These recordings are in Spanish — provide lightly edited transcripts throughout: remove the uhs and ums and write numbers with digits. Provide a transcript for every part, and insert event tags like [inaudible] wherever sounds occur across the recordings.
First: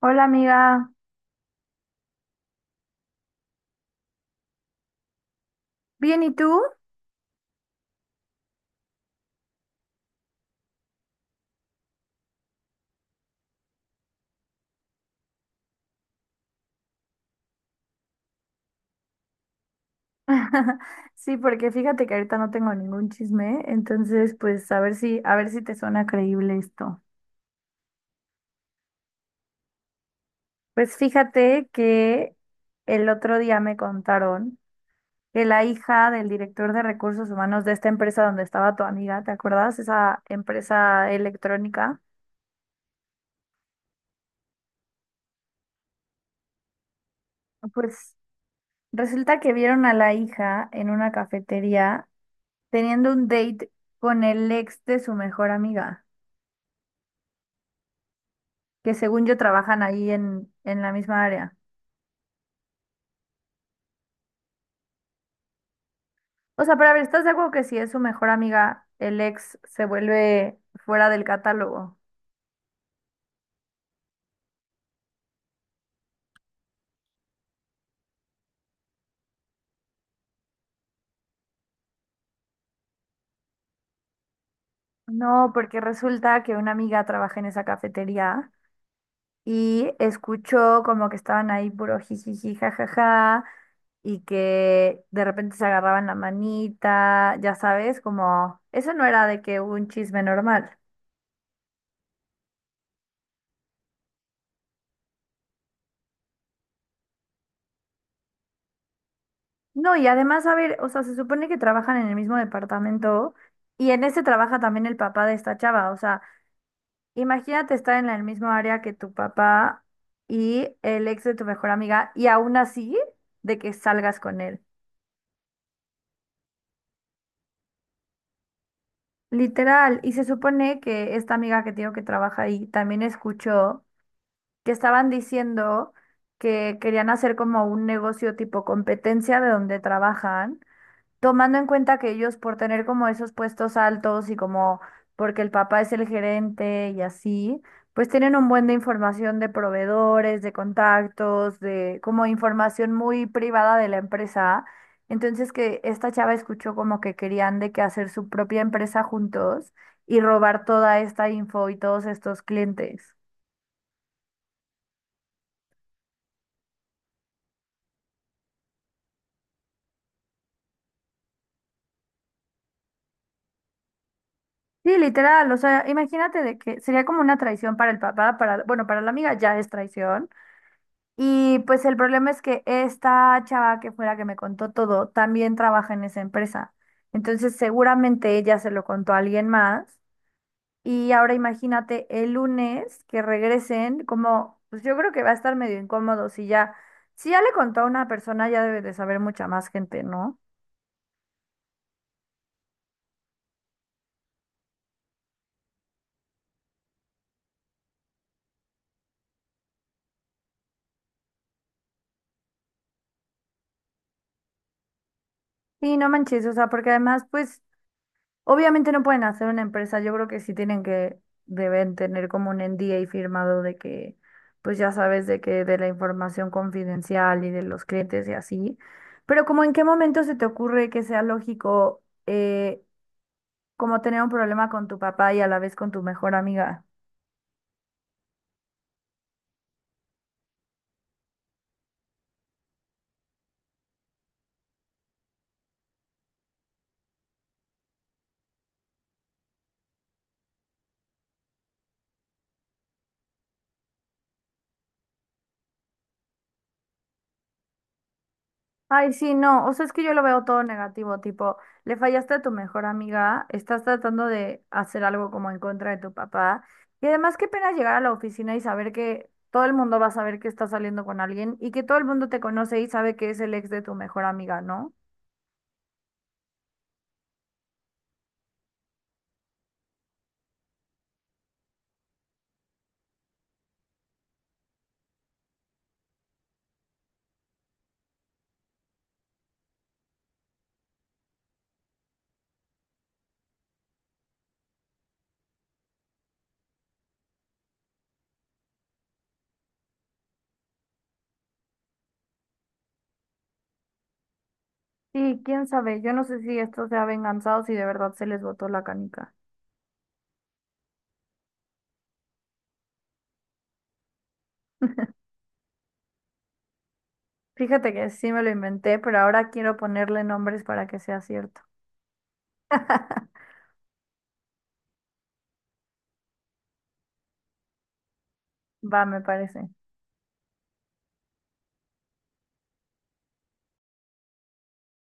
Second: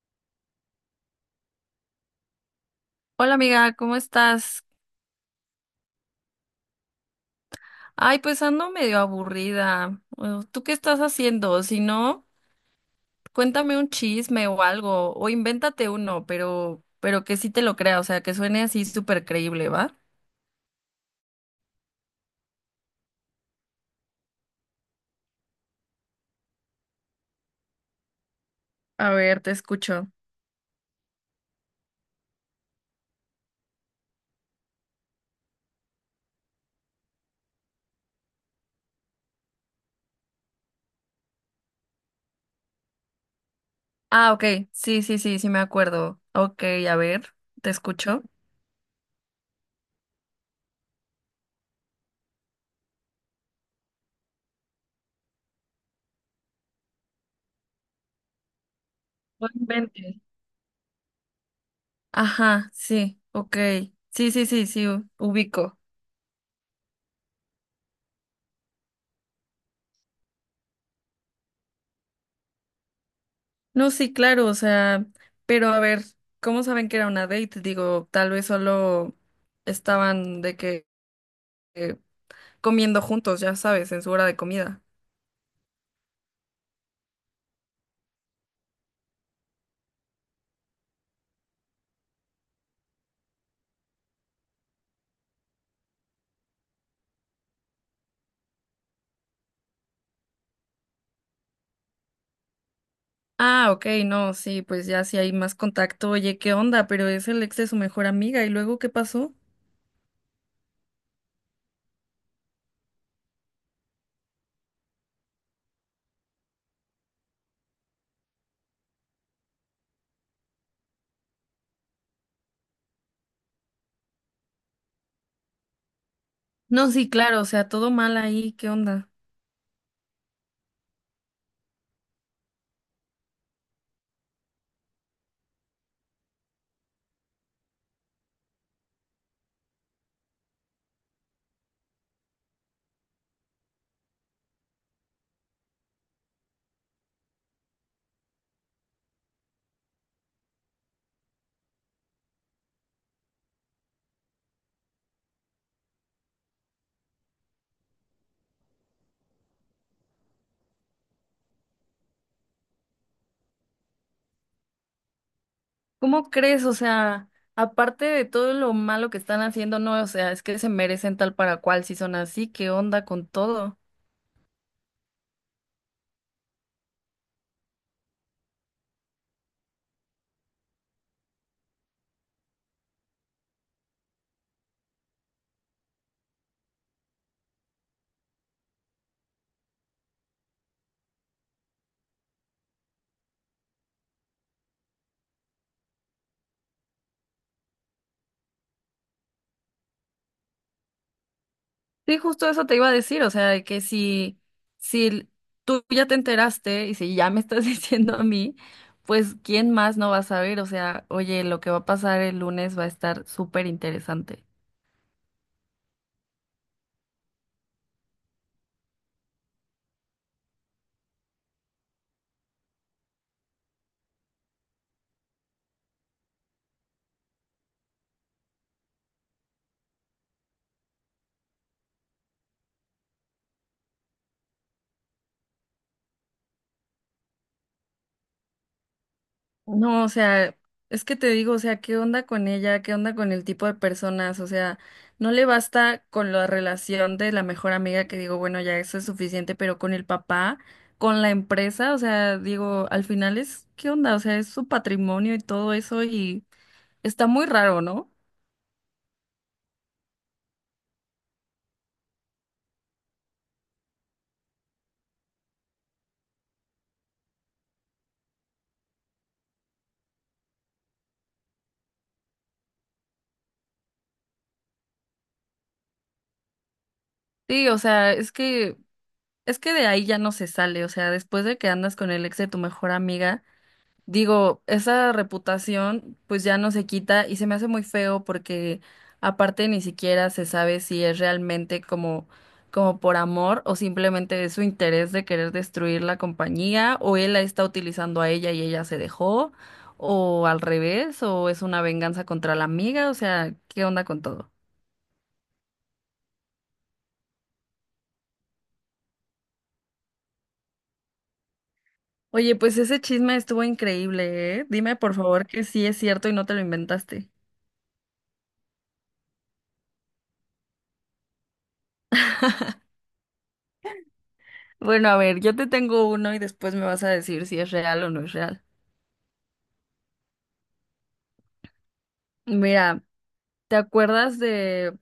Hola amiga, Hola amiga, ¿cómo estás? ¿bien y tú? Ay, pues ando medio aburrida. ¿Tú qué estás haciendo? Si no, cuéntame un chisme o algo, o invéntate uno, pero que sí te lo crea, o sea, que suene así súper creíble, ¿va? [laughs] Sí, porque fíjate que ahorita no tengo ningún chisme, entonces pues a ver si te suena creíble esto. A ver, te escucho. Pues fíjate que el otro día me contaron que la hija del director de recursos humanos de esta empresa donde estaba tu amiga, ¿te acuerdas? Esa empresa electrónica. Ah, ok, sí, sí, sí, sí me acuerdo. Ok, a ver, te Pues escucho. resulta que vieron a la hija en una cafetería teniendo un date con el ex de su mejor amiga, que según yo No trabajan ahí inventes. en la misma área. Ajá, sí, ok. Sí, sí, sí, sí, ubico. O sea, pero a ver, ¿estás de acuerdo que si es su mejor amiga, el ex se vuelve fuera del catálogo? No, sí, claro, o sea, pero a ver, ¿cómo saben que era una date? Digo, tal vez solo estaban de que eh, comiendo juntos, ya sabes, en su hora de comida. No, porque resulta que una amiga trabaja en esa cafetería y escuchó como que estaban ahí puro jijiji, jajaja, y que de repente se agarraban la manita, ya sabes, como eso no era de que un chisme normal. Ah, ok, no, sí, pues ya si hay más contacto, oye, ¿qué onda? Pero es el ex de su mejor amiga, ¿y luego qué pasó? No, y además, a ver, o sea, se supone que trabajan en el mismo departamento y en ese trabaja también el papá de esta chava. O sea, imagínate estar en el mismo área que tu papá y el ex de tu mejor amiga y aún así de que salgas con él. No, sí, claro, o sea, todo mal ahí, ¿qué onda? Literal. Y se supone que esta amiga que tengo que trabaja ahí también escuchó que estaban diciendo que querían hacer como un negocio tipo competencia de donde trabajan, tomando en cuenta que ellos por tener como esos puestos altos y como porque el papá es el gerente y así, pues tienen un buen de información de proveedores, de contactos, de como información muy privada de la empresa. Entonces que esta chava escuchó como que querían de que hacer su propia empresa juntos y robar toda esta info y todos estos clientes. ¿Cómo crees? O sea, aparte de todo lo malo que están haciendo, no, o sea, es que se merecen tal para cual si son así, ¿qué onda con todo? Sí, literal, o sea, imagínate de que sería como una traición para el papá, para, bueno, para la amiga ya es traición. Y pues el problema es que esta chava que fue la que me contó todo, también trabaja en esa empresa. Entonces seguramente ella se lo contó a alguien más. Y ahora imagínate el lunes que regresen, como, pues yo creo que va a estar medio incómodo si ya, si ya le contó a una persona, ya debe de saber mucha más gente, ¿no? Sí, justo eso te iba a decir, o sea, que si tú ya te enteraste y si ya me estás [laughs] diciendo a mí, pues ¿quién más no va a saber? O sea, oye, lo que va a pasar el lunes va a estar súper interesante. Sí, no manches, o sea, porque además, pues obviamente no pueden hacer una empresa, yo creo que sí tienen que, deben tener como un NDA firmado de que, pues ya sabes, de que de la información confidencial y de los clientes y así. Pero como en qué momento se te ocurre que sea lógico como tener un problema con tu papá y a la vez con tu mejor amiga. No, o sea, es que te digo, o sea, ¿qué onda con ella? ¿Qué onda con el tipo de personas? O sea, no le basta con la relación de la mejor amiga que digo, bueno, ya eso es suficiente, pero con el papá, con la empresa, o sea, digo, al final es, ¿qué onda? O sea, es su patrimonio y todo eso y... Está muy raro, ¿no? Ay, sí, no, o sea, es que yo lo veo todo negativo, tipo, le fallaste a tu mejor amiga, estás tratando de hacer algo como en contra de tu papá, y además qué pena llegar a la oficina y saber que todo el mundo va a saber que estás saliendo con alguien y que todo el mundo te conoce y sabe que es el ex de tu mejor amiga, ¿no? Sí, o sea, es que de ahí ya no se sale, o sea, después de que andas con el ex de tu mejor amiga, digo, esa reputación pues ya no se quita y se me hace muy feo porque aparte ni siquiera se sabe si es realmente como por amor o simplemente es su interés de querer destruir la compañía o él la está utilizando a ella y ella se dejó o al revés o es una venganza contra la amiga, o sea, ¿qué onda con todo? Y quién sabe, yo no sé si esto sea venganza o si de verdad se les botó la canica. Oye, pues ese chisme estuvo increíble, ¿eh? Dime por favor que sí es cierto y no te lo inventaste. Fíjate que sí me lo inventé, pero ahora quiero ponerle nombres para que sea cierto. [laughs] Bueno, a ver, yo te tengo uno y después me vas a decir si es real o no es real. Va, me parece. Mira, ¿te acuerdas de,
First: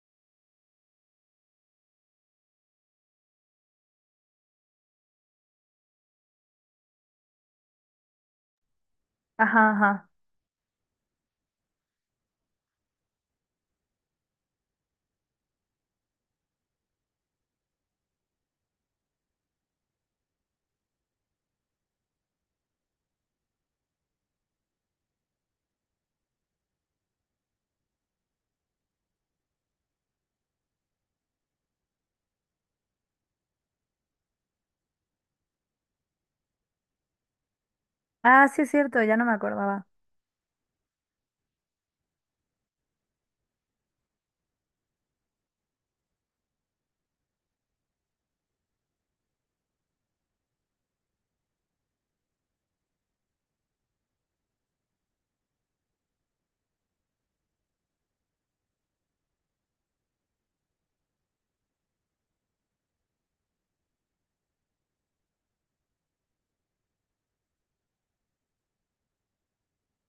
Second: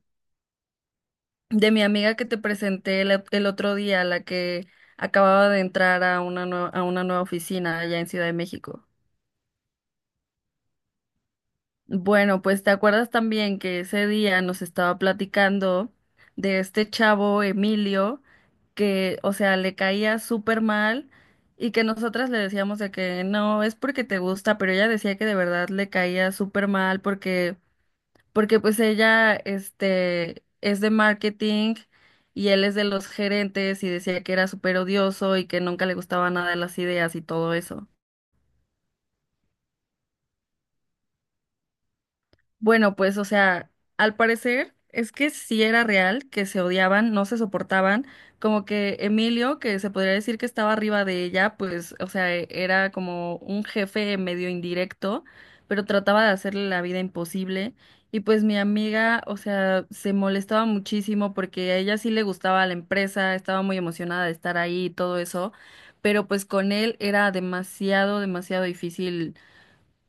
de mi amiga que te presenté el otro día, la que acababa de entrar a una nueva oficina allá en Ciudad de México? Ajá, ajá. Bueno, pues te acuerdas también que ese día nos estaba platicando de este chavo Emilio que, o sea, le caía súper mal y que nosotras le decíamos de que no, es porque te gusta, pero ella decía que de verdad le caía súper mal porque pues ella, es de marketing y él es de los gerentes y decía que era súper odioso y que nunca le gustaban nada las ideas y todo eso. Ah, sí es cierto, ya no me acordaba. Bueno, pues, o sea, al parecer es que sí era real, que se odiaban, no se soportaban, como que Emilio, que se podría decir que estaba arriba de ella, pues, o sea, era como un jefe medio indirecto, pero trataba de hacerle la vida imposible. Y pues mi amiga, o sea, se molestaba muchísimo porque a ella sí le gustaba la empresa, estaba muy emocionada de estar ahí y todo eso, pero pues con él era demasiado, demasiado difícil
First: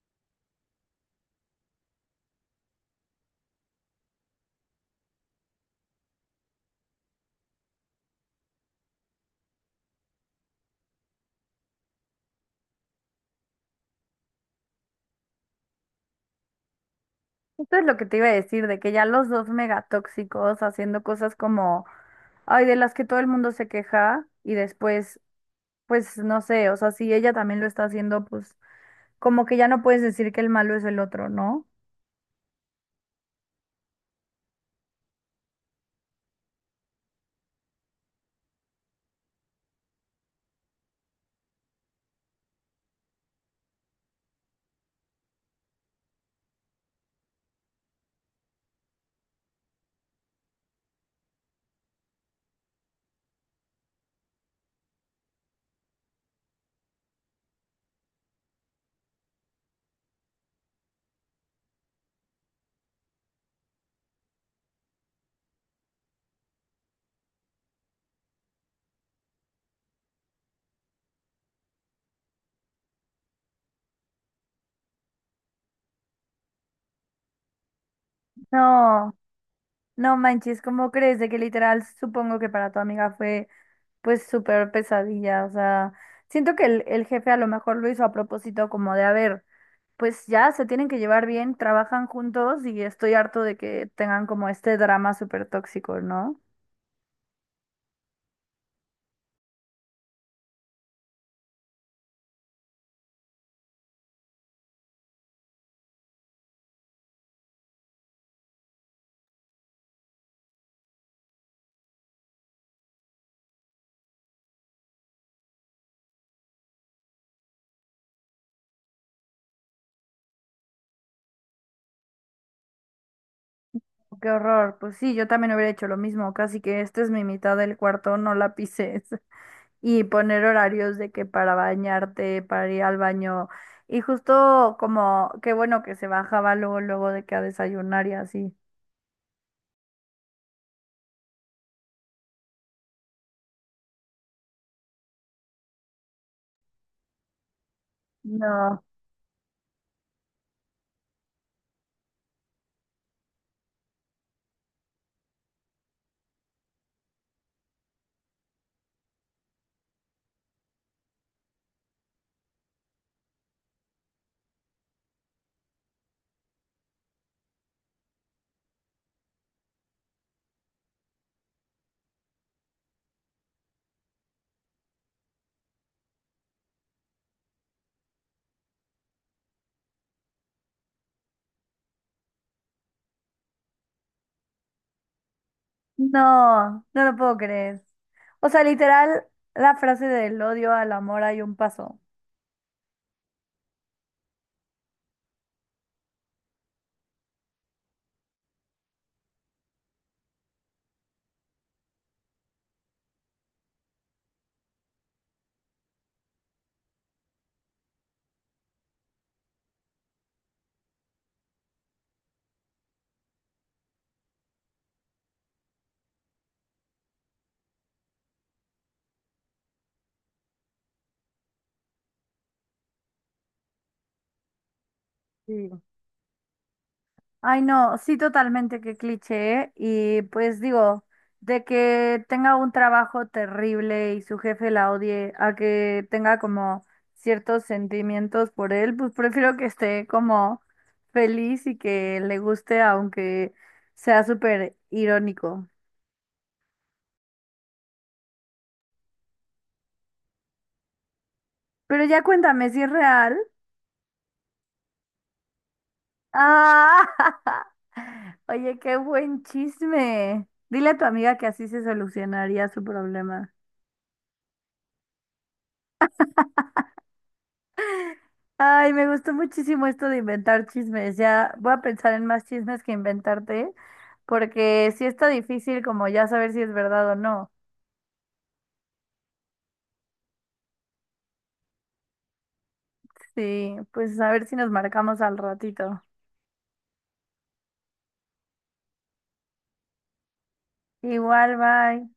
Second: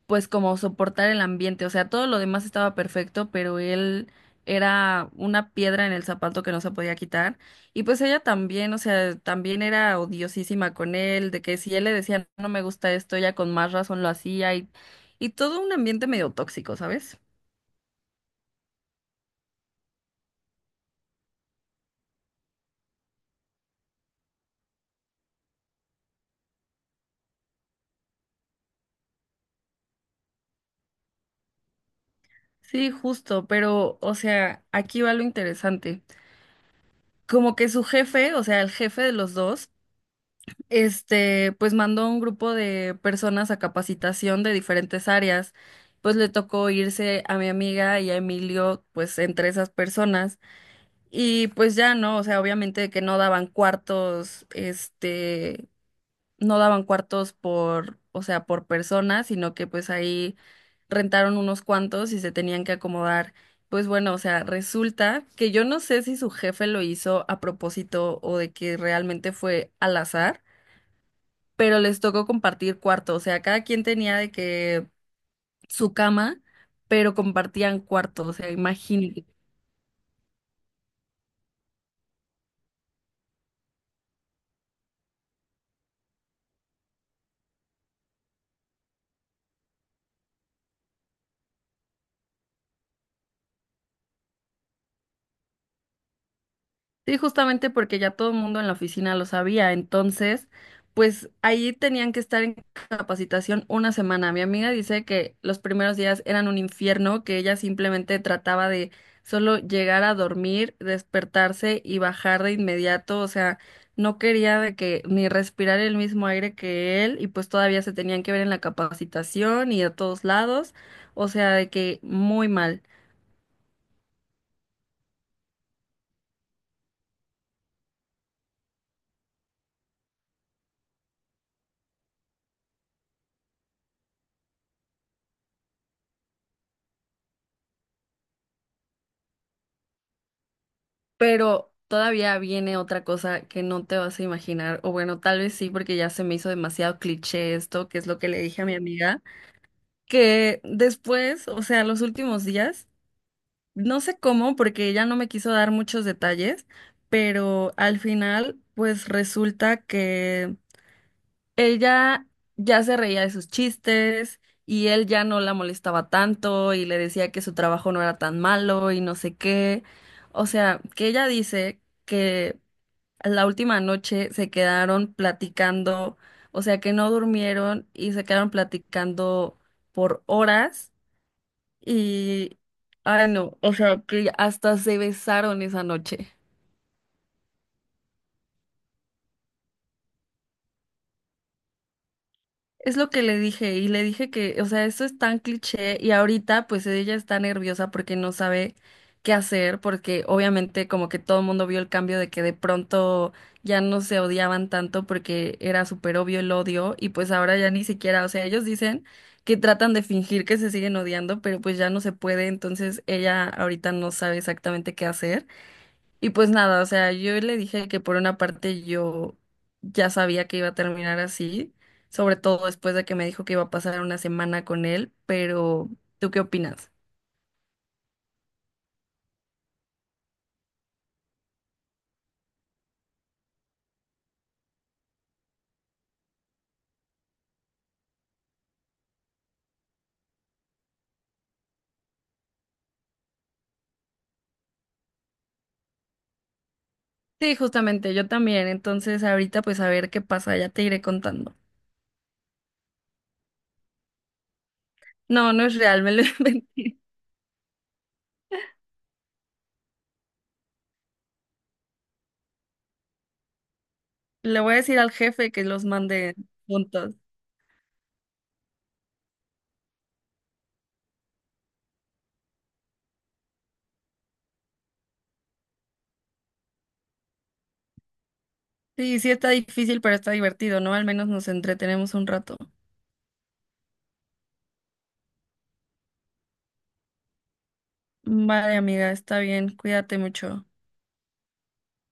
pues como soportar el ambiente, o sea, todo lo demás estaba perfecto, pero él era una piedra en el zapato que no se podía quitar. Y pues ella también, o sea, también era odiosísima con él, de que si él le decía no me gusta esto, ella con más razón lo hacía y todo un ambiente medio tóxico, ¿sabes? Esto es lo que te iba a decir, de que ya los dos megatóxicos haciendo cosas como, ay, de las que todo el mundo se queja y después, pues no sé, o sea, si ella también lo está haciendo, pues como que ya no puedes decir que el malo es el otro, ¿no? Sí, justo, pero, o sea, aquí va lo interesante. Como que su jefe, o sea, el jefe de los dos, pues mandó a un grupo de personas a capacitación de diferentes áreas. Pues le tocó irse a mi amiga y a Emilio, pues entre esas personas. Y pues ya no, o sea, obviamente que no daban cuartos, no daban cuartos por, o sea, por persona, sino que pues ahí rentaron unos cuantos y se tenían que acomodar. Pues bueno, o sea, resulta que yo no sé si su jefe lo hizo a propósito o de que realmente fue al azar pero les tocó compartir cuarto, o sea, cada quien tenía de que su cama, pero compartían cuarto, o sea, No, imagínate. no manches, ¿cómo crees? De que literal supongo que para tu amiga fue pues súper pesadilla, o sea, siento que el jefe a lo mejor lo hizo a propósito como de, haber, pues ya se tienen que llevar bien, trabajan juntos y estoy harto de que tengan como este drama súper tóxico, ¿no? Sí, justamente porque ya todo el mundo en la oficina lo sabía, entonces, pues ahí tenían que estar en capacitación una semana. Mi amiga dice que los primeros días eran un infierno, que ella simplemente trataba de solo llegar a dormir, despertarse y bajar de inmediato, o sea, no quería de que ni respirar el mismo aire que él y pues todavía se tenían que ver en la capacitación y a todos lados, o sea, de que muy mal. Oh, qué horror. Pues sí, yo también hubiera hecho lo mismo, casi que esta es mi mitad del cuarto, no la pises. [laughs] Y poner horarios de que para bañarte, para ir al baño. Y justo como, qué bueno que se bajaba luego, luego de que a desayunar y así. Pero todavía viene otra cosa que no te vas a imaginar, o bueno, tal vez sí, porque ya se me hizo demasiado cliché esto, que es lo que le dije a mi No, amiga, que después, o sea, los últimos días, no sé cómo, porque ella no me quiso dar muchos detalles, pero al final, pues resulta que ella ya se reía de sus chistes. Y él ya no la molestaba tanto y le decía que su trabajo no era tan malo y no sé qué. O sea, que ella dice que la última noche se quedaron platicando, o sea que no durmieron y se quedaron platicando por horas y, ay no, o sea que hasta se besaron esa noche. No lo puedo creer. O sea, literal, la frase del odio al amor hay un paso. Es lo que le dije y le dije que, o sea, eso es tan cliché y ahorita pues ella está nerviosa porque no sabe qué hacer, porque obviamente como que todo el mundo vio el cambio de que de pronto ya no se odiaban tanto porque era súper obvio el odio y pues ahora ya ni siquiera, o sea, ellos dicen que tratan de fingir que se siguen odiando, pero pues ya no se puede, entonces ella ahorita no sabe exactamente qué hacer. Y pues nada, o sea, yo le dije que por una parte yo ya sabía que iba a terminar así, sobre todo después de que me dijo que iba a pasar una semana con él, Sí. pero ¿tú qué opinas? Ay, no, sí, totalmente, qué cliché, ¿eh? Y pues digo, de que tenga un trabajo terrible y su jefe la odie, a que tenga como ciertos sentimientos por él, pues prefiero que esté como feliz y que le guste, aunque sea súper irónico. Sí, justamente, yo también, entonces ahorita pues a ver qué pasa, ya te iré contando. Pero ya cuéntame si es real. No, no es real, me lo [laughs] Ah, inventé. [laughs] oye, qué buen chisme. Dile a tu amiga que así se solucionaría su problema. Le voy a decir al jefe que los mande juntos. Ay, me gustó muchísimo esto de inventar chismes. Ya voy a pensar en más chismes que inventarte, porque sí está difícil como ya saber si es verdad o no. Sí, sí está difícil, pero está divertido, ¿no? Al menos nos entretenemos un rato. Sí, pues a ver si nos marcamos al ratito. Vale, amiga, está bien, cuídate mucho. Igual, bye.